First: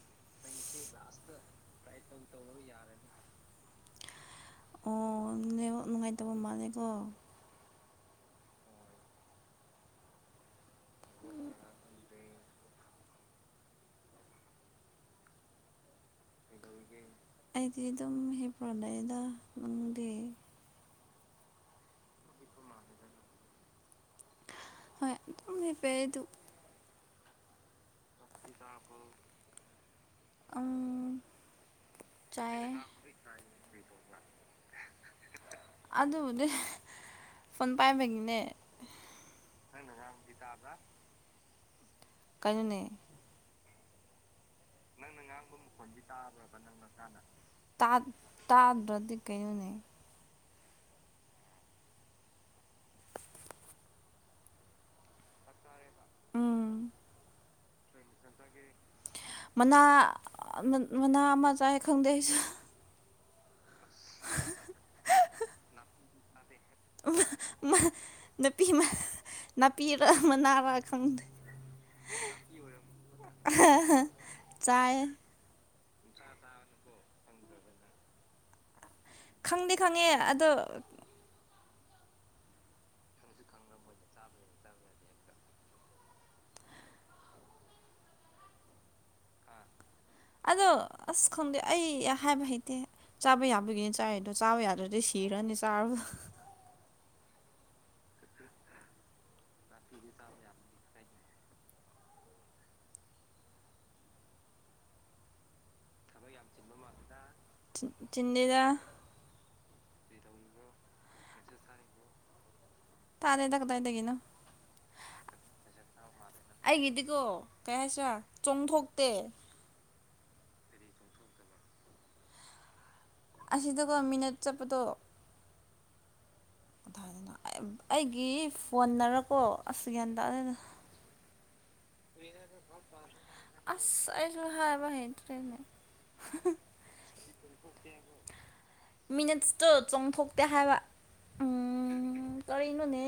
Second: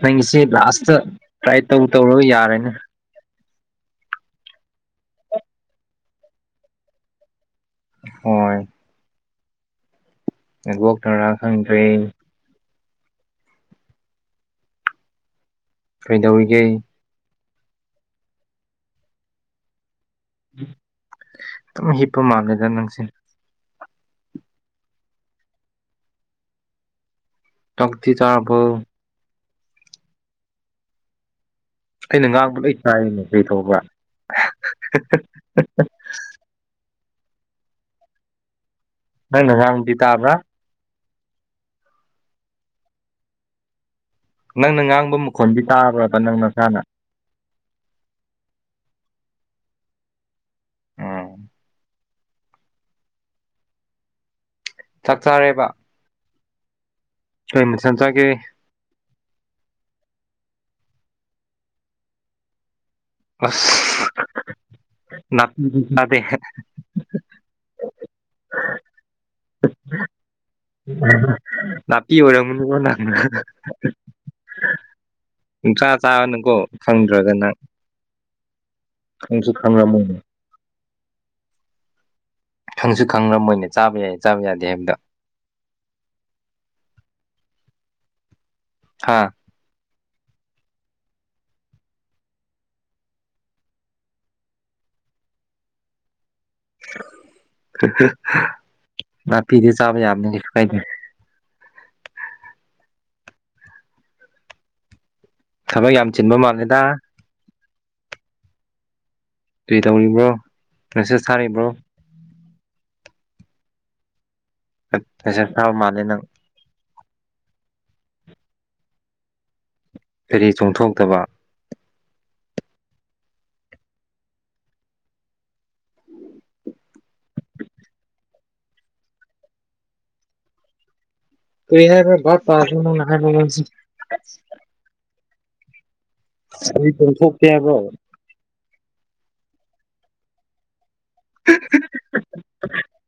ꯅꯪꯒꯤꯁꯤ last try ꯇꯧ ꯇꯧꯔꯒ ꯌꯥꯔꯦꯅꯦ ꯑꯣ ꯂꯦꯍ ꯅꯨꯡꯉꯥꯏ ꯇꯥꯕꯣ ꯃꯥꯅꯦꯀꯣ ꯍꯣꯏ ꯋꯣꯛ ꯇꯧꯔꯥ ꯈꯪꯗ꯭ꯔꯦ ꯀꯩꯗꯧꯔꯤꯒꯦ ꯑꯩꯗꯤ ꯑꯗꯨꯝ ꯍꯦ ꯄ꯭ꯔꯣꯗꯩꯗꯝ ꯑꯗꯨꯝ ꯍꯤꯞꯄ ꯃꯥꯜꯂꯦꯗ ꯅꯪꯁꯤ ꯍꯣꯏ ꯑꯗꯨꯄꯦꯗꯨ ꯇꯗꯤ ꯆꯔꯔꯕꯣ ꯑ ꯑꯩꯅ ꯉꯥꯡꯕ ꯂ ꯆꯥꯏꯌꯦꯅ ꯀꯩ ꯇꯧꯕ꯭ꯔ ꯑꯗꯨꯕꯨꯗꯤ ꯐꯣꯟ ꯄꯥꯏꯕꯒꯤꯅꯦ ꯅ ꯅ ꯌꯥꯝ ꯄꯤꯇꯥ ꯍꯥ꯭ꯔ ꯀꯩꯅꯅꯦ ꯅꯪꯅ ꯉꯥꯡꯕ ꯃꯈꯣꯟꯕꯤ ꯇꯥꯕ꯭ꯔꯕ ꯅꯪ ꯅꯁꯥꯅ ꯇꯥ ꯇꯥꯕꯗꯤ ꯀꯅꯦ ꯑꯥ ꯆꯥꯛ ꯆꯔꯦꯕ ꯎꯝ ꯍꯣꯏ ꯆ ꯃꯅꯥ ꯃꯅꯥ ꯑꯃ ꯆꯥꯏ ꯈꯪꯗꯦꯁ ꯑ ꯅꯗꯦ ꯅꯥꯄꯤ ꯔ ꯄꯤꯤ ꯑꯣꯏꯔꯅ ꯆꯥꯏ ꯊ꯭ꯔꯥ ꯆꯥꯕꯅꯨꯀꯣ ꯐꯪꯗ꯭ꯔꯒꯅꯪ ꯈꯪꯗꯦ ꯈꯪꯉꯦ ꯑꯗꯣ ꯈꯪꯁꯨ ꯈꯪꯅ ꯃꯣꯏꯅꯦ ꯆꯥꯕ ꯌꯥꯏꯌꯦ ꯆꯥꯕ ꯌꯥꯗꯦ ꯍꯥꯏꯕꯗ [inaudible] ꯍꯥ ꯑꯗꯣ ꯑꯁ ꯈꯪꯗꯦ ꯑꯩ ꯍꯥꯏꯕ ꯍꯩꯇꯦ ꯆꯥꯕ ꯌꯥꯕꯒꯤꯅꯤ ꯆꯥꯏꯗꯣ ꯆꯥꯕ ꯌꯥꯗ꯭ꯔꯗꯤ ꯁꯤ ꯍꯤꯔꯅꯤ ꯁꯥꯥꯕ ꯅꯥꯄꯤꯗꯤ ꯆꯥꯕ ꯌꯥꯕꯅꯤꯁꯨ ꯀꯥꯏꯗ ꯊꯕꯛ ꯌꯥꯝ ꯆꯤꯟꯕ ꯃꯥꯜꯂꯦꯗ ꯆ ꯆꯤꯟꯗꯤꯗ ꯀꯩ ꯇꯧꯔꯤꯕ꯭ꯔꯣ ꯃꯦꯁꯦꯁ ꯊꯥꯔꯤꯕ꯭ꯔꯣ ꯇꯥꯔꯦ ꯇ ꯇ ꯏꯗꯒꯤꯅ ꯄꯦꯁꯔꯠ ꯐ꯭ꯔ ꯃꯥꯅꯤ ꯅꯪ ꯑꯩꯒꯤꯗꯤꯀꯣ ꯀꯩ ꯍꯥꯏꯁꯤꯔꯥ ꯆꯣꯡꯊꯣꯛꯇꯦ ꯀꯔꯤ ꯆꯣꯡꯊꯣꯛꯇꯕ ꯑꯁꯤꯗꯀꯣ ꯃꯤꯅꯠ ꯆꯠꯄꯗꯣꯣ ꯑꯗꯨꯗꯅ ꯑꯩꯒꯤ ꯐꯣꯟꯅꯔꯀꯣ ꯑꯁ ꯌꯥ꯭ꯌꯥꯟ ꯇꯗꯅ ꯀꯔꯤ ꯍꯥꯏꯕꯥ ꯇ ꯍꯥꯏꯁꯤ ꯐ꯭ꯔꯦꯃꯦ ꯆꯣꯡꯊꯣꯛꯇꯦ ꯍꯥꯏꯕ꯭ꯔꯣ ꯃꯤꯅꯤꯠꯁꯇ ꯆꯣꯡꯊꯣꯛꯇꯦ ꯍꯥꯏꯕ ꯎꯝ ꯀꯔꯤꯅꯣꯅꯦ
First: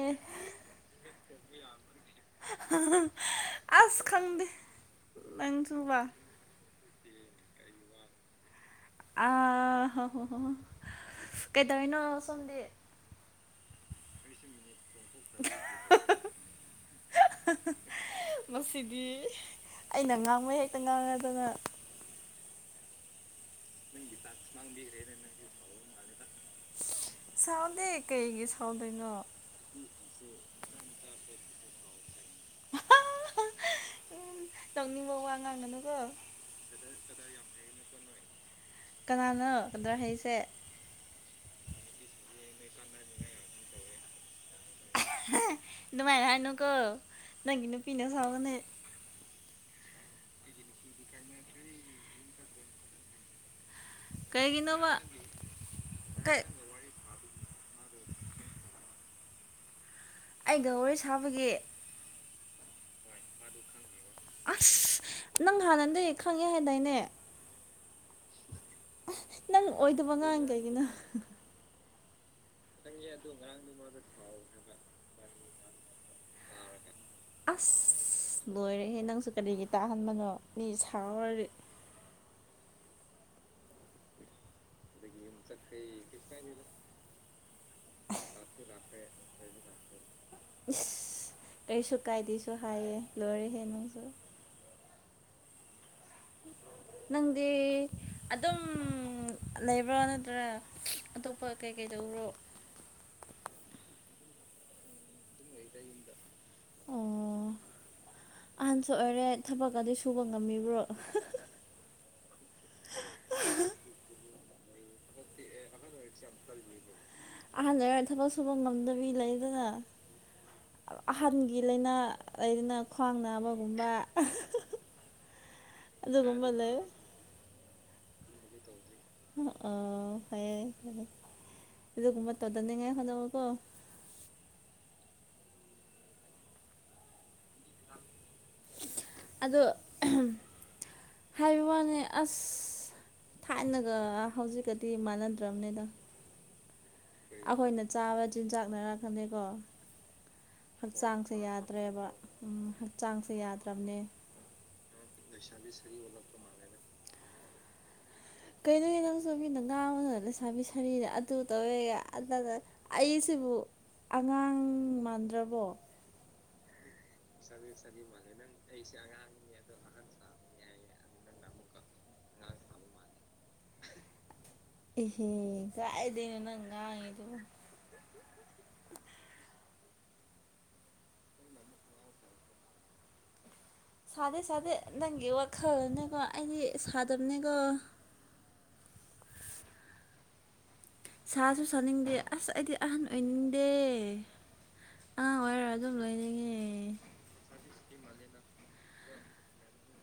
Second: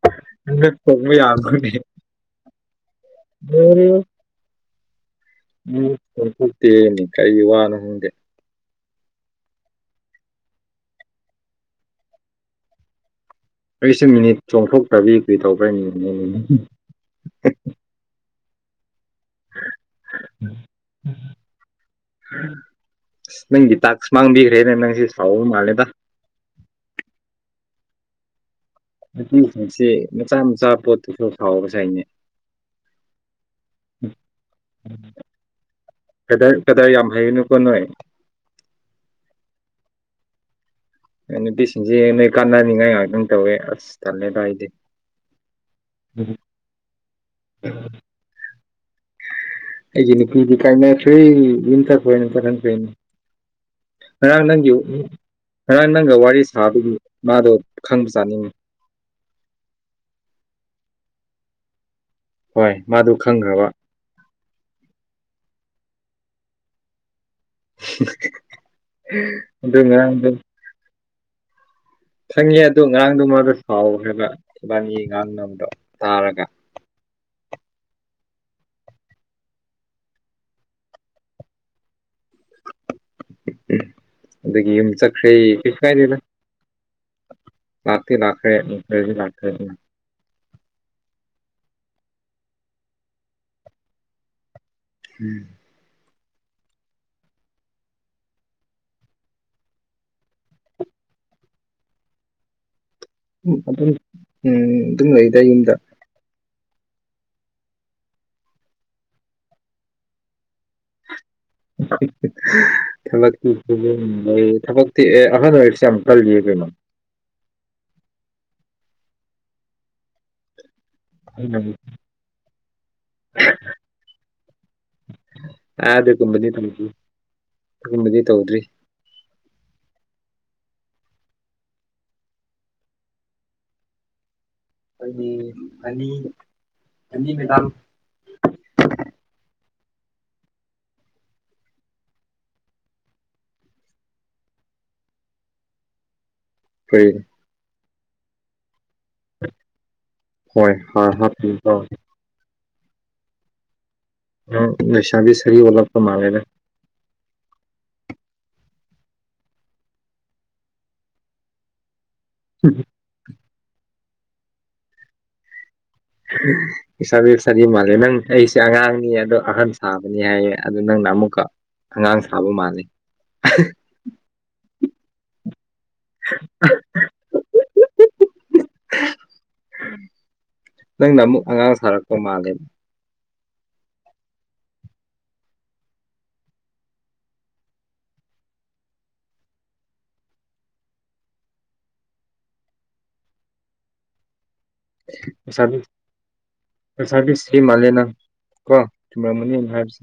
ꯅ ꯀꯣꯏ ꯌꯥꯗꯅꯤ ꯑꯁ ꯈꯪꯗ ꯎꯝꯠꯇꯅꯤ ꯀꯔꯤ ꯋꯥꯅ ꯍꯪꯗꯦ ꯑ ꯍꯣ ꯍꯣ ꯍ ꯀꯩꯗꯧꯅꯣ ꯁꯣꯝꯗꯤꯦ ꯑꯩꯁ ꯃꯤꯅꯤꯠ ꯆꯣꯡꯊꯣꯛꯇꯕꯤ ꯀꯔꯤ ꯇꯧꯕ꯭ꯔꯥ ꯉꯗꯤ ꯑꯩꯅ ꯉꯥꯡꯕ ꯍꯦꯛꯇ ꯉꯥꯡꯉꯦ ꯑꯗꯨꯅ ꯅꯪꯒꯤ ꯇꯥꯛ ꯃꯥꯡꯕꯤꯈ꯭ꯔꯦꯅꯦ ꯅꯪꯁꯤ ꯁꯥꯎꯕ ꯃꯥꯜꯂꯦꯗ ꯁꯥꯎꯗ ꯀꯩꯒꯤ ꯁꯥꯎꯗꯣꯏꯅꯣ ꯅꯨꯄꯤꯁꯤꯡꯁꯤ ꯃꯆꯥ ꯃꯆꯥ ꯄꯣꯠꯇꯨꯁꯨ ꯍꯥꯎꯕꯁꯅꯦ ꯎ ꯂꯧꯅꯤꯡꯕ ꯋꯥ ꯉꯥꯡꯅꯅꯨ ꯀꯗꯥ ꯀꯗꯥꯏ ꯌꯥꯝ ꯍꯥꯏꯩꯡꯅꯨꯀ ꯅꯣꯏ ꯀꯅꯥꯅꯣ ꯀꯗ꯭ꯔ ꯍꯥꯏꯁꯦ ꯑ ꯕꯤꯁꯤꯡꯁꯦ ꯅꯣꯏ ꯀꯥꯟꯅꯅꯤꯡꯉꯥꯏ ꯉꯥꯏꯍꯥꯛ ꯑꯗꯨꯝ ꯇꯧꯋꯦ ꯑꯁ ꯇꯜꯂꯦ ꯚꯥꯏꯗꯤꯦ ꯃꯥꯏ ꯍ ꯍꯥꯏꯅꯀꯣ ꯅꯪ ꯀꯅꯨ ꯄꯤꯅꯣ ꯆꯕꯅꯦ ꯑꯩ ꯀꯗꯤ ꯀꯥꯏꯅꯁꯨ ꯏꯇꯣꯏꯅꯤ ꯐꯅꯤ ꯉꯔꯥꯡ ꯅꯪꯒꯤ ꯀꯩꯒꯤꯅꯣꯕ ꯉꯔꯥꯡ ꯅꯪꯒ ꯋꯥꯔꯤ ꯀꯩ ꯁꯥꯕꯒꯤ ꯃꯥꯗꯣ ꯈꯪꯕ ꯆꯥꯅꯤꯡꯉꯤ ꯑꯩ ꯋꯥꯔꯤꯦ ꯁꯥꯕꯒꯤ ꯍꯣꯏ ꯃꯥꯗꯨ ꯈꯪꯈ꯭ꯔꯕ ꯑꯁ ꯅꯪ ꯍꯥꯟꯅꯟꯗꯦ ꯈꯪꯉꯦ ꯍꯥꯏꯦꯟꯗꯥꯏꯅꯦ [inaudible] ꯅꯪ ꯑꯗꯨ ꯉꯔꯥꯡꯗꯣ ꯑꯣꯏꯗꯕꯉꯥꯡꯈꯩꯒꯤꯅ ꯈꯪꯉꯦ ꯑꯗꯣ ꯑꯔꯥꯡꯗꯣ ꯃꯥꯗꯣ ꯁꯥꯎ꯭ꯔꯦꯕ ꯏꯕꯥꯅꯤꯒꯤ ꯑꯉꯥꯡ ꯅꯗꯣ ꯇꯥꯔꯒ ꯑꯁ ꯂꯣꯏꯔꯦꯍꯦ ꯅꯪꯁꯨ ꯀꯔꯤꯒꯤ ꯇꯥꯍꯟꯕꯅꯣ ꯃꯤ ꯁꯥꯎꯔꯗꯤ ꯑꯗꯒꯤ ꯌꯨꯝ ꯆꯈꯩ ꯀꯥꯔꯤꯂ [inaudible] ꯂꯥꯛꯇꯩ ꯂꯥꯛꯈꯔ ꯖꯤ [inaudible] ꯂꯥꯛꯊꯣꯏꯅꯤ ꯀꯩꯁꯨ ꯀꯥꯏꯗꯦꯁꯨ ꯍꯥꯏꯌꯦ ꯂꯣꯏꯔꯦ ꯍꯦ ꯅꯪꯁꯨ ꯎꯝ ꯅꯪꯗꯤ ꯑꯗꯨꯝ ꯂꯩꯕ꯭ꯔꯥ ꯅꯠꯇ꯭ꯔꯥ ꯑꯇꯣꯞꯄ ꯀꯩꯀꯩ ꯇꯧꯕꯔꯣ ꯎ ꯑꯗꯨꯝ ꯎꯝ ꯑꯗꯨꯝ ꯂꯩꯗ ꯌꯨꯝꯗ ꯑꯣ ꯑꯍꯟꯁꯨ ꯑꯣꯏꯔꯦ ꯊꯕꯛ ꯑꯗꯨ ꯁꯨꯕ ꯉꯝꯃꯤꯕ꯭ꯔꯣ ꯊꯕꯀꯤ ꯊꯕꯛ ꯑꯍꯥ ꯑꯣꯏ ꯑꯍꯥꯟꯕ ꯊꯕꯛ ꯁꯨꯕ ꯉꯝꯗꯕꯤ ꯂꯩꯗꯅ ꯑꯍꯟꯒꯤ ꯑꯍꯟ ꯂꯥꯏꯅꯥ ꯂꯩꯅ ꯈ꯭ꯋꯥꯡ ꯅꯥꯕꯒꯨꯝꯕ ꯑꯗꯦ ꯑꯗꯨꯒꯨꯝꯕ ꯀꯅꯤ [inaudible] ꯂꯩ ꯇꯗ ꯀꯨꯝꯅꯤ ꯇꯧꯗ꯭ꯔꯤ ꯑꯣ ꯐꯩꯑ ꯑꯗꯨ ꯀꯗ ꯇꯗꯗꯤꯉꯥꯏ ꯍꯅꯕꯀꯣ ꯑꯩꯅꯤ ꯍꯅꯤ ꯃꯦꯗꯥꯝ ꯑꯣ ꯍꯥꯏꯕ ꯋꯥꯅꯦ ꯑꯁ ꯊꯥꯏꯅꯒ ꯍꯧꯖꯤꯛꯀꯗꯤ ꯃꯥꯟꯅꯗ꯭ꯔꯕꯅꯤꯗ ꯀꯔꯤ ꯑꯩꯈꯣꯏꯅ ꯆꯥꯕ ꯆꯤꯟꯖꯥꯛꯅꯔ ꯑꯗꯨꯗꯩꯀꯣ ꯍꯣꯏ ꯍꯣꯏ ꯍꯛꯆꯥꯡꯁꯦ ꯍꯥꯞꯄꯤꯀꯣ ꯌꯥꯗ꯭ꯔꯦꯕ ꯎꯝ ꯍꯛꯆꯥꯡꯁꯦ ꯌꯥꯗ꯭ꯔꯕꯅꯦ ꯅꯁꯥꯗꯤ ꯁꯔꯤ ꯑꯣꯂꯞ ꯀ ꯃꯥꯅꯦꯅꯦ ꯀꯩꯅꯣꯒꯤ ꯅꯪꯁꯨ ꯃꯤꯅ ꯉꯥ ꯑꯃꯅ ꯂꯩꯁꯥꯕꯤ ꯁꯥꯔꯤꯗ ꯑꯗꯨ ꯇꯧꯔꯦꯒ ꯑꯗꯨꯗ ꯑꯩꯁꯤꯕꯨ ꯑꯉꯥꯡ ꯃꯥꯟꯗ꯭ꯔꯕꯣ ꯏꯁꯥꯕꯤ ꯁꯥꯗꯤ ꯃꯥꯜꯂꯦ ꯅꯪ ꯑꯩꯁꯦ ꯑꯉꯥꯡꯅꯤ ꯑꯗꯣ ꯑꯍꯟ ꯁꯥꯕꯅꯤ ꯍꯥꯏꯌꯦ ꯑꯗꯨ ꯅꯪꯅ ꯑꯃꯨꯛꯀ ꯑꯉꯥꯡ ꯁꯥꯕ ꯃꯥꯜꯂꯤ ꯍꯦ ꯀꯥꯏꯗꯅ ꯅꯪ ꯉꯉꯤꯗꯨꯕꯨ ꯅꯪꯅ ꯑꯃꯨꯛ ꯑꯉꯥꯡ ꯁꯥꯔꯛꯄ ꯃꯥꯜꯂꯦ ꯁꯥꯗꯦ ꯁꯥꯗꯦ ꯅꯪꯒꯤ ꯋꯥꯈꯜꯂꯅꯦꯀꯣ ꯑꯩꯗꯤ ꯁꯥꯗꯕꯅꯦꯀꯣ ꯁꯥꯁꯨ ꯁꯥꯅꯤꯡꯗꯦ ꯑꯁ ꯑꯩꯗꯤ ꯑꯍꯟ ꯑꯣꯏꯅꯤꯡꯗꯦ ꯑꯉꯥꯡ ꯑꯣꯏꯔ ꯁꯥꯕꯤ ꯑꯗꯨꯝ ꯂꯣꯏꯅꯤꯡꯉꯦ ꯁꯥꯕꯤ ꯁ꯭ꯔꯤ ꯃꯂꯦ ꯀꯣ ꯀ [inaudible] ꯍꯥꯏꯁ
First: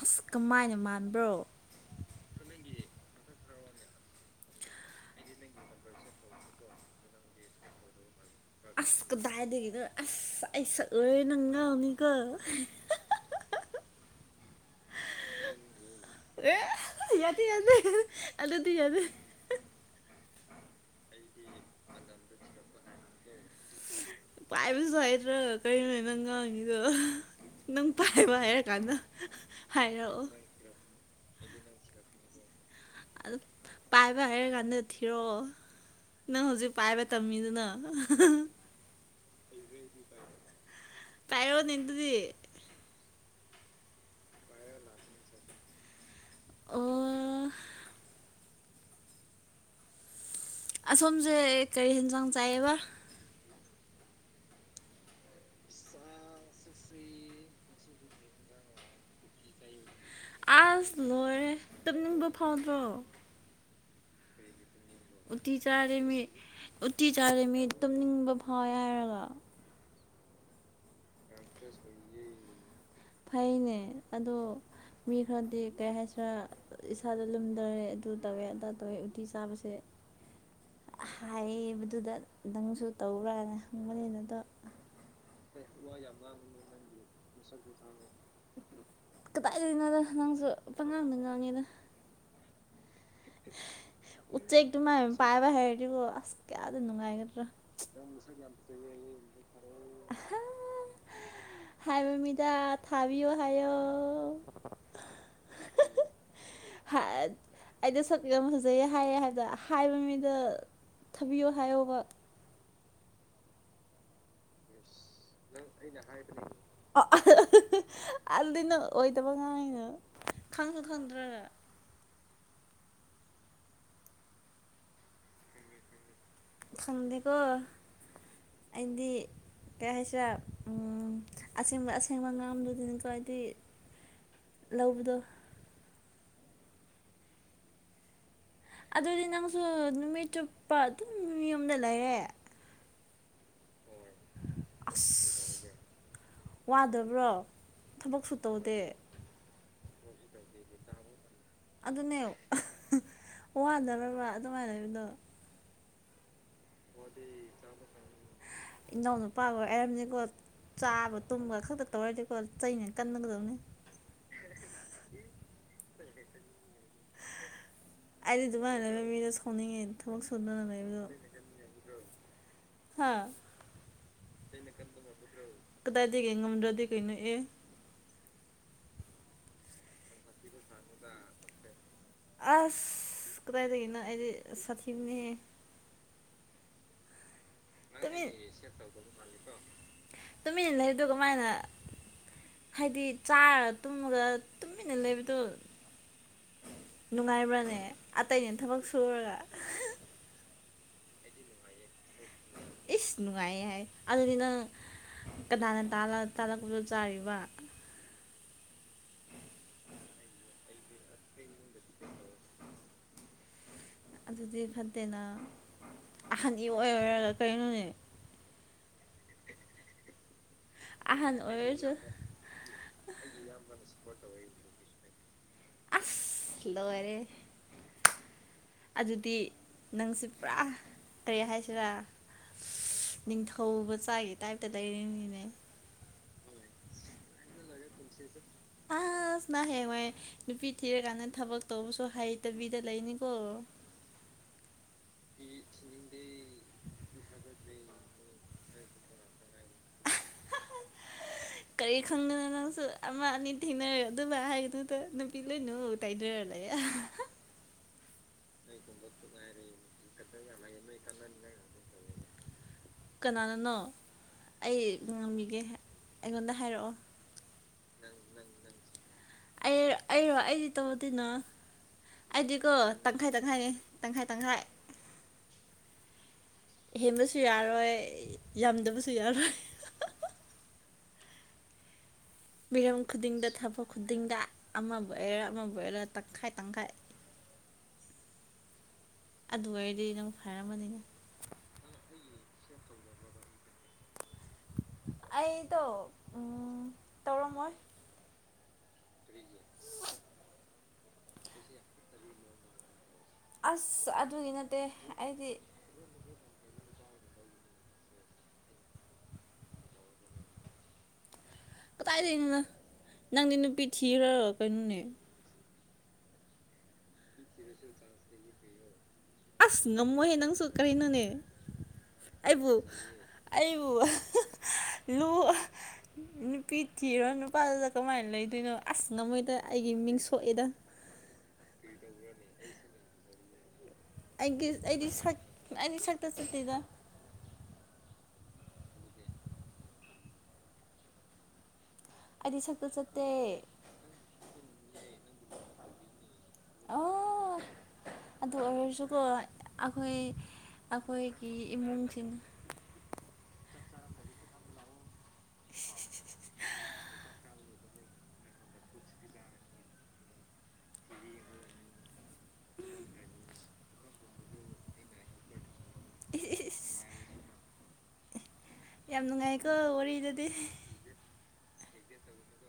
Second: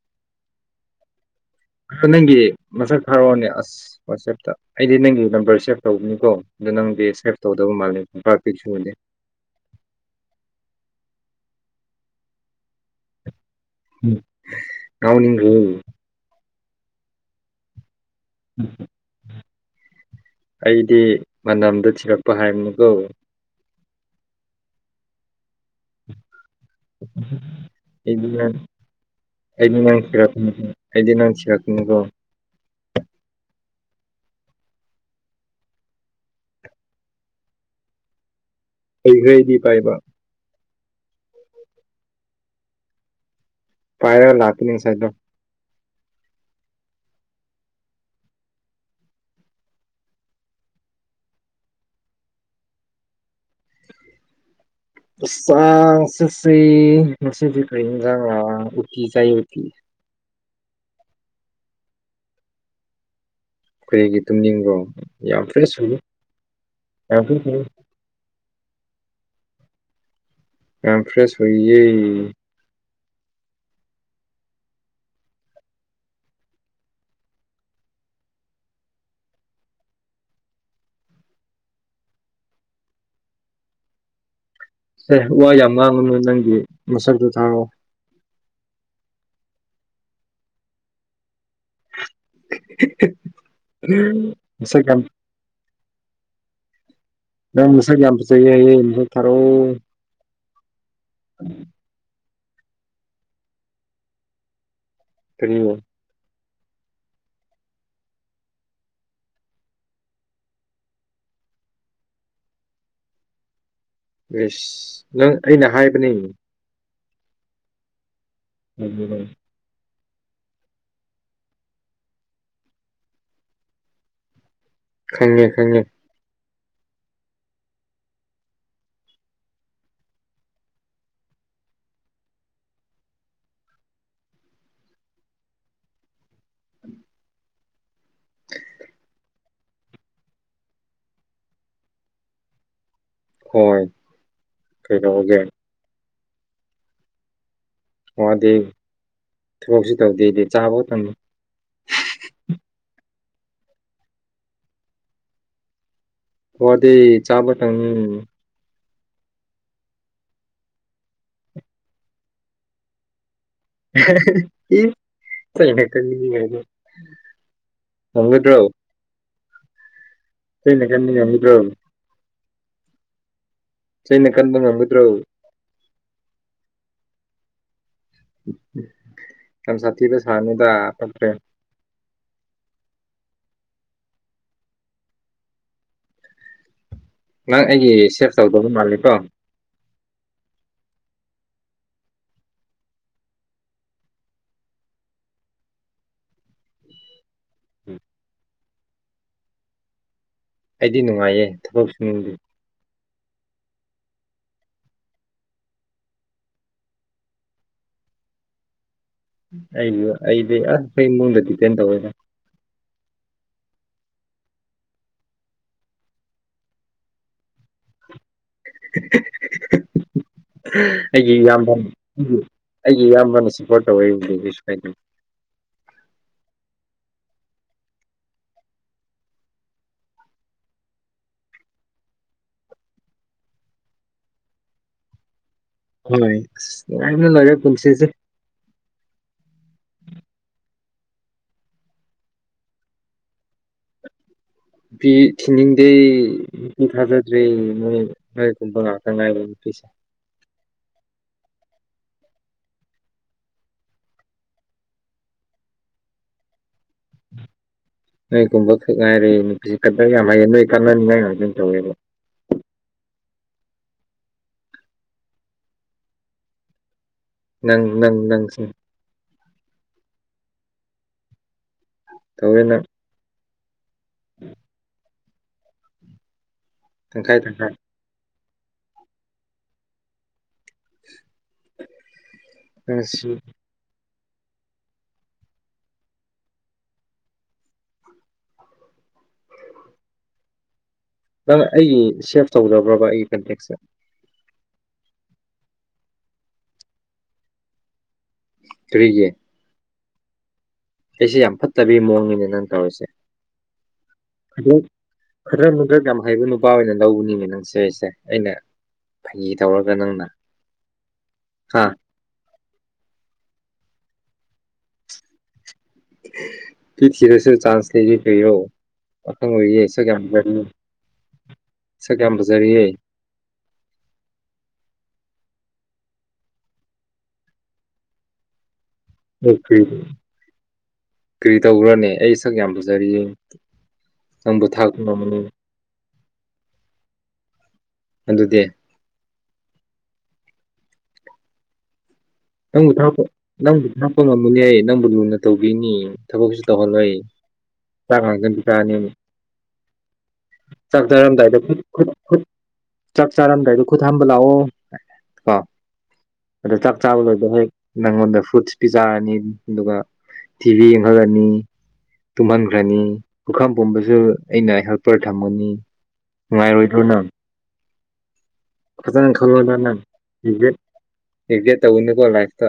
ꯑꯁ ꯀꯃꯥꯏꯅ ꯃꯥꯟꯕ꯭ꯔꯣ ꯑ ꯅꯪꯒꯤ ꯃꯁꯛ ꯊꯥꯔꯛꯑꯣꯅꯦ ꯑꯁ ꯋꯥꯆꯦꯞꯇ ꯑꯩꯗꯤ ꯅꯪꯒꯤ ꯅꯝꯕꯔ ꯁꯦꯚ ꯇꯧꯕꯅꯤꯀꯣ ꯑꯗꯣ ꯅꯪꯗꯤ ꯁꯦꯞ ꯇꯧꯗ ꯃꯥꯜꯂꯦ ꯅꯨꯄꯥ ꯄꯤꯛꯁꯨ ꯎꯗꯦ ꯑꯁ ꯀꯗꯥꯏꯗꯅ ꯑꯁ ꯑꯩꯁ ꯅꯪꯅ ꯃꯤꯒ ꯑꯥꯎꯅꯤꯡ ꯑꯦ ꯌꯥꯗꯤ ꯌꯥꯗꯦ ꯑꯗꯨꯗꯤ ꯌꯥꯗꯦ ꯑꯩꯗꯤ ꯃꯅꯝꯗ ꯊꯤꯔꯛꯄ ꯍꯥꯏꯕꯅꯤ ꯀꯣ ꯄꯥꯏꯕꯁꯨ ꯍꯥꯏꯗ꯭ꯔ ꯀꯩꯅ ꯅꯪꯒꯥꯡ ꯅꯪ ꯑꯩꯗꯤ ꯄꯥꯏꯕ ꯅꯪ ꯍꯥꯏꯔ ꯀꯥꯟꯗ ꯑꯩꯗꯤ ꯅꯪ ꯁꯤꯔꯛꯀꯅꯤ ꯑꯩꯗꯤ ꯅꯪꯁꯤꯔꯛꯀꯅꯤꯀꯣ ꯑ ꯄꯥꯏꯕ ꯍꯥꯏꯔ ꯀꯥꯟꯗ ꯊꯤꯔꯛꯑꯣ ꯅꯪ ꯍꯧꯖꯤꯛ ꯄꯥꯏꯕ ꯇꯝꯃꯤꯗꯨꯅ ꯍꯩꯈ꯭ꯔꯩꯗꯤ ꯄꯥꯏꯕ ꯇꯥꯏꯔ ꯅꯤꯡꯅꯤꯗꯨꯗꯤ ꯄꯥꯏꯔꯒ ꯂꯄꯤ ꯁꯥꯏꯗꯣ ꯑꯣ ꯑꯁꯣꯝꯁꯦ ꯀꯔꯤ ꯌꯦꯦꯟꯁꯥꯡ ꯆꯥꯏꯑꯕ ꯆꯁ ꯉꯁꯁꯤ ꯀꯔꯤꯖ ꯎꯇꯤ ꯆꯏ ꯎꯇ ꯑꯁ ꯂꯣꯏꯔꯦ ꯇꯨꯝꯅꯤꯡꯕ ꯐꯥꯎꯗ꯭ꯔꯣ ꯑꯩꯈꯣꯏꯒꯤ ꯇꯨꯝꯅꯤꯡꯕꯣ ꯎꯇꯤ ꯆꯥꯔꯦꯃꯤ ꯎꯇꯤ ꯆꯥꯔꯦ ꯃꯤ ꯑꯣꯏꯌꯦ ꯇꯨꯝꯅꯤꯡꯕ ꯐꯥꯎ ꯍꯥꯏꯔꯒ ꯌꯥꯝꯌꯥꯝ ꯐ꯭ꯔꯦꯁ ꯍꯌꯦ ꯐꯩꯅꯦ ꯑꯗꯣ ꯃꯤ ꯈꯔꯗꯤ ꯀꯔꯤ ꯍꯥꯏꯁꯤꯔ ꯏꯁꯥꯗ ꯂꯨꯝꯗꯔꯦ ꯑꯗꯨ ꯇꯧꯋꯦ ꯑꯗꯥ ꯇꯧꯋꯦ ꯎꯇꯤ ꯆꯥꯕꯁꯦ [inaudible] ꯍꯥꯏꯕꯗꯨꯗ ꯅꯪꯁꯨ ꯇꯧꯔꯅꯦ ꯍꯪꯕꯅꯤꯅꯗꯣ ꯑꯦꯦ ꯋꯥ ꯌꯥꯝ ꯉꯥꯡꯕꯅꯤ ꯅꯪꯒꯤ ꯃꯁꯛꯇꯨ ꯊꯥꯔꯛꯑꯣ ꯀꯗꯥꯏꯗꯒꯤꯅꯣꯗ ꯅꯪꯁꯨ ꯄꯪꯉꯥꯡꯗ ꯉꯥꯡꯉꯦꯗ [inaudible] ꯎ ꯎꯆꯦꯛ ꯇ ꯃꯁꯛ ꯃꯥ ꯌꯥꯝ ꯄꯥꯏꯕ ꯍꯦꯗꯤꯣ ꯑꯁꯀꯥꯗ ꯅꯨꯡꯉꯥꯏꯒ ꯅꯪ ꯃꯁꯛ ꯌꯥꯝ ꯐꯖꯩ ꯍꯥꯏꯌꯦ ꯃꯁꯛ ꯊꯥꯔꯛꯑꯣ [unintelligible] ꯍꯥꯏꯕꯃꯤꯗꯥ ꯊꯥꯕꯤꯌꯣ ꯍꯥꯏꯌꯣ ꯀꯩꯅ ꯑꯩꯗꯣ ꯁꯛ ꯌꯥꯝ ꯐꯖꯩꯌꯦ ꯍꯥꯏꯌꯦ ꯍꯥꯏꯕ ꯍꯥꯏꯕ ꯃꯤꯗ ꯊꯥꯕꯤꯌꯣ ꯍꯥꯏꯌꯒ ꯁ ꯅꯪ ꯑꯩꯅ ꯍꯥꯏꯕꯅꯤ ꯑꯗꯨꯗꯤꯅ ꯑꯣꯏꯗꯕ ꯉꯥꯡꯅ ꯈꯪꯁꯨ ꯈꯪꯗ꯭ꯔ ꯈꯪꯉꯦ ꯈꯪꯉꯦ ꯈꯪꯗꯦꯀꯣ ꯑꯗꯤ ꯀꯩ ꯍꯥꯏꯁꯦ ꯑꯁꯦꯡꯕ ꯑꯁꯦꯡꯕ ꯉꯥꯝꯗꯨꯗꯅꯤꯀꯣ ꯍꯥꯏꯗꯤ ꯂꯗ ꯑꯗꯨꯗꯤ ꯅꯪꯁꯨ ꯅꯨꯃꯤꯠ ꯆꯨꯞꯄ ꯑꯗꯨꯝ ꯌ ꯌꯣꯗ ꯂꯩꯔꯦ ꯍꯣꯏ ꯀꯩꯩꯅꯣꯒꯦ ꯋꯥꯗꯕ꯭ꯔꯣ ꯊꯕꯛꯁꯨ ꯇꯧꯗꯦ ꯀꯣꯛꯁꯤ ꯇꯧꯗꯦꯗꯤ ꯆꯥꯕꯥꯎ ꯇꯝꯅꯤ ꯑꯗꯨꯅꯦ ꯋꯥꯗꯔꯕ ꯑꯗꯨꯃꯥꯏꯅꯕꯗꯣ ꯍꯗꯤ ꯆꯥꯄꯇꯅꯤ ꯏꯅꯥꯎꯅꯨꯄꯥꯕꯨ ꯍꯥꯏꯔꯝꯅꯤꯀꯣ ꯆꯥꯕ ꯇꯨꯝꯕ ꯈꯛꯇ ꯇꯧꯔꯗꯤꯀꯣ ꯆꯩꯅ ꯀꯟꯅꯒꯗꯕꯅꯤ ꯆ ꯀ ꯑꯗꯤ ꯑꯗꯨꯃ ꯍꯅ ꯃꯤꯔ ꯁꯣꯅꯤꯡꯉꯦ ꯁꯤꯅ ꯀꯅꯤꯗ ꯍꯥꯥ ꯆꯩꯅ ꯀꯟꯗ ꯉ ꯃꯗ꯭ꯔꯣ ꯀꯗꯥꯗꯤ ꯀꯩ ꯉ ꯃꯗꯔꯗꯤ ꯀꯩꯅꯣ ꯑꯦ ꯌꯥꯝꯝ ꯁꯥꯇꯗ ꯁꯔꯅꯤꯗ ꯑ ꯐ꯭ꯔ ꯑꯁ ꯀꯗꯥꯏꯗꯒꯤꯅꯣ ꯑꯩꯗꯤ ꯁꯥꯊꯤꯅꯦ ꯅꯪ ꯑꯩꯒꯤ ꯁꯦꯞ ꯇꯧꯗꯕ ꯃꯥꯜꯂꯤꯀꯣ ꯇꯨꯃꯤ ꯂꯩꯗꯨ ꯀꯃꯥꯏꯅ ꯍꯥꯏꯗꯤ ꯆꯥꯔꯒ ꯇꯨꯝꯃꯒ ꯇꯨꯝꯃꯤꯟꯅ ꯂꯩꯕꯗꯣ ꯅꯨꯡꯉꯥꯏꯕ꯭ꯔꯅꯦ ꯑꯇꯩꯅꯦ ꯊꯕꯛ ꯁꯨꯔꯒ ꯑꯩꯗꯤ ꯅꯨꯡꯉꯥꯏꯌꯦ ꯊꯕꯛ ꯁꯨꯕꯤ ꯅꯨꯡꯉꯥꯏ ꯍꯥꯏ ꯑꯗꯨꯗꯨꯅ ꯀꯅꯥꯅ ꯇꯥꯜꯂꯛꯄꯗꯨ ꯆꯥꯔꯤꯕ ꯑꯩꯁꯨ ꯑꯩꯗꯤ ꯑꯁ ꯑꯩ ꯏꯃꯨꯡꯗ ꯗꯤꯄꯦꯟ ꯇꯧꯋꯦꯅ ꯑꯗꯨꯗꯤ ꯐꯠꯇꯦꯅ ꯑꯍꯟꯒꯤ ꯑꯣꯏꯔ ꯑꯣꯏꯔꯒ ꯀꯔꯤꯩꯅꯣꯅꯦ ꯑꯩꯒꯤ ꯑꯍꯟ ꯌꯥꯝꯕ ꯑꯣꯏꯔꯁꯨ ꯑꯩꯒꯤ ꯏꯌꯥꯝꯕꯅ ꯁꯞꯄꯣꯔꯠ ꯇꯧꯋꯦ ꯁꯗ ꯑꯁ ꯂꯔꯦ ꯑꯗꯨꯗꯤ ꯅꯪꯁꯦ ꯄꯨꯔꯥ ꯀꯔꯤꯦ ꯍꯥꯏꯁꯤꯔ ꯅꯤꯡꯊꯧ ꯃꯆꯥꯒꯤ ꯇꯥꯏꯞꯇ ꯂꯩꯅꯤꯅꯦ ꯍꯣꯏꯦ ꯑꯅ ꯍꯦꯉꯥꯏ ꯅꯨꯄꯤ ꯊꯤꯔꯀꯥꯟꯗ ꯊꯕꯛ ꯇꯧꯕꯁꯨ ꯍꯩꯇꯕꯤꯗ ꯂꯩꯅꯤꯀꯣ ꯐꯤ ꯊꯤꯅꯤꯡꯗꯦ ꯅꯨꯄꯤ ꯊꯥꯖꯗ꯭ꯔꯦ ꯃꯣꯏ ꯍꯣꯏ ꯅꯥꯇꯉ ꯎꯤꯁ ꯀꯔꯤ ꯈꯪꯗꯅꯣ ꯅꯪꯁꯨ ꯑꯃ ꯑꯅꯤ ꯊꯦꯡꯅꯔ ꯑꯗꯨ ꯍꯥꯏꯗꯨꯗ ꯅꯨꯄꯤ ꯂꯩꯣꯏꯅꯨ ꯇꯥꯏꯗꯔꯅꯤ ꯎꯝ ꯅꯣꯏꯒꯨꯝꯕ ꯈ ꯉꯥꯏꯔꯦ ꯅꯨꯄꯤꯁꯤ ꯈꯛꯇꯪ ꯌꯥꯝ ꯍꯩꯌꯦ ꯅꯣꯏ ꯀꯥꯟꯅꯅꯤꯡꯉꯥꯏ ꯉꯇꯝ ꯇꯧꯋꯦꯕ ꯀꯅꯥꯅꯅꯣ ꯑꯩ ꯉ ꯉꯝꯃꯤꯒꯦ ꯑꯩꯉꯣꯟꯗ ꯍꯥꯏꯔꯛꯑꯣ ꯅꯪ ꯅꯪ ꯅꯪ ꯑꯩ ꯑꯩꯔꯣ ꯑꯩꯗꯤ ꯇꯧꯗꯅꯣ ꯇꯧꯋꯦ ꯑꯩꯗꯤꯀꯣ ꯅꯪ ꯇꯪꯈꯥꯏ ꯇꯪꯈꯥꯏꯅꯤ ꯇꯪꯈꯥꯏ ꯇꯪꯈꯥꯏ ꯍꯦꯟꯕꯁꯨ ꯇꯪꯈꯥꯏ ꯇꯪꯈꯥꯏ ꯌꯥꯔꯣꯏ ꯌꯥꯝꯗꯕꯁꯨ ꯌꯥꯔꯣꯏ [unintelligible] ꯃꯤꯔꯝ ꯅꯪ ꯁꯤ ꯈꯨꯗꯤꯡꯗ ꯊꯕꯛ ꯇꯤꯡꯗ ꯑꯃꯕꯨ ꯑꯣꯏꯔ ꯑꯃꯕꯨ ꯑꯣꯏꯔ ꯇꯪꯈꯥꯏ ꯇꯪꯈꯥꯏ ꯑꯗꯨ ꯑꯣꯏꯔꯗꯤ ꯅꯪ ꯐꯔꯝꯃꯅꯤꯅ ꯅꯪ ꯑꯩꯒꯤ ꯁꯦꯞ ꯇꯧꯖꯕ꯭ꯔꯕ ꯑꯩꯒꯤ ꯀꯟꯇꯦꯛꯁꯦ ꯑꯩꯗꯣ ꯇꯧꯔꯝꯃꯣꯏ ꯀꯔꯤꯒꯤꯦ ꯑꯩꯁꯦ ꯌꯥꯝ ꯐꯠꯇꯕ ꯃꯑꯣꯡꯅꯤꯅꯦ ꯅꯪ ꯇꯧꯔꯤꯁꯦ ꯑꯁ ꯑꯗꯨꯒꯤ ꯗ ꯅꯠꯇꯦ ꯑꯩꯗꯤ ꯈꯔ ꯅꯨꯡꯗꯛ ꯌꯥꯝ ꯍꯩꯕ ꯅꯨꯄꯥ ꯑꯣꯏꯅ ꯂꯧꯅꯤꯅꯦ ꯅꯪꯁ ꯑꯩꯁꯦ ꯑꯩꯅ ꯐꯒꯤ ꯇꯧꯔꯒ ꯅꯪꯅ ꯍꯥ ꯀꯗꯥꯏꯗꯅꯣꯅ ꯅꯪꯗꯤ ꯅꯨꯄꯤ ꯊꯤꯈ ꯀꯩꯅꯣꯅꯦ ꯄ ꯊꯔꯁ ꯆꯥꯟꯁ ꯂꯩꯕꯤ ꯐꯣ ꯑꯁ ꯅꯃꯣꯍꯦ ꯅꯪꯁꯨꯨ ꯀꯔ ꯏꯅꯅꯦ ꯁꯛ ꯌꯥꯝ ꯑꯩꯕꯨ ꯐꯖꯔꯤꯌꯦ ꯑꯩꯕꯨ ꯂꯨ ꯅꯨꯄꯤ ꯊꯤꯔꯣ ꯅꯨꯄꯥꯗꯨꯗ ꯀꯃꯥꯏꯅ ꯂꯩꯗꯣꯏꯅꯣ ꯑꯁ ꯉꯝꯃꯣꯏꯗ ꯀ ꯑꯩꯒꯤ ꯃꯤꯡ ꯁꯣꯛꯑꯦꯗ ꯀꯔꯤ ꯇꯧꯈ꯭ꯔꯅꯦ ꯑꯩ ꯁꯛ ꯌꯥꯝ ꯄꯨꯖꯔꯤꯌꯦꯦ ꯑꯩꯒꯤ ꯑꯩꯗꯤ ꯁ ꯑꯩꯗꯤ ꯁꯛꯇ ꯆꯠꯇꯦꯗ ꯑꯗꯨꯗꯤ ꯑꯩꯗꯤ ꯁꯛꯇ ꯅꯪꯕꯨ ꯊꯔꯛꯄ ꯆꯠꯇꯦ ꯅꯪꯕꯨ ꯊꯥꯔꯛꯄ ꯉꯝꯃꯅꯤ ꯑꯩ ꯅꯪꯕꯨ ꯂꯨꯅ ꯇꯧꯈꯤꯅꯤ ꯊꯕꯛꯁꯨ ꯇꯧꯍꯜꯂꯣ ꯑꯩ ꯑꯣ ꯑꯗꯨ ꯑꯣꯏꯔꯁꯨꯀꯣ ꯑꯩꯈꯣꯏ ꯑꯩꯈꯣꯏꯒꯤ ꯆꯥꯛꯗꯥꯔꯝꯗꯥꯏꯗ ꯏꯃꯨꯡꯁꯤꯡ ꯆꯥꯛ ꯆꯥꯔꯝꯗꯥꯏꯗꯣ ꯈꯨꯠ ꯍꯥꯝꯕ ꯂꯥꯛꯑꯣ ꯀꯣ ꯑꯗꯣ ꯑꯗꯨꯗ ꯍꯦꯛ ꯅꯪꯉꯣꯟꯗ ꯐꯨꯠꯁ ꯄꯤꯖꯥꯅꯤ ꯑꯗꯨꯒ ꯇꯤꯚꯤ ꯏꯪꯈꯂ꯭ꯔꯥꯅꯤ ꯇꯣꯍꯥꯟꯒ꯭ꯔꯥꯅꯤ ꯎꯈꯥ ꯄꯨꯝꯝꯕꯁꯨ ꯑꯩꯅ ꯍꯦꯜꯄꯔ ꯊꯝꯒꯅꯤ ꯏꯁ ꯏꯁ ꯅꯨꯡꯉꯥꯏꯔꯣꯏꯗꯣꯏꯅ ꯌꯥꯝ ꯐꯖꯅ ꯅꯨꯡꯉꯥꯏꯀꯣ ꯈꯜꯂꯣꯗ ꯅꯪ ꯋꯥꯔꯤꯗꯗꯤ ꯑꯦꯛꯦ ꯑꯦꯛꯖꯦꯠ ꯇꯧꯅꯤꯀꯣ ꯂꯥꯏꯐꯇ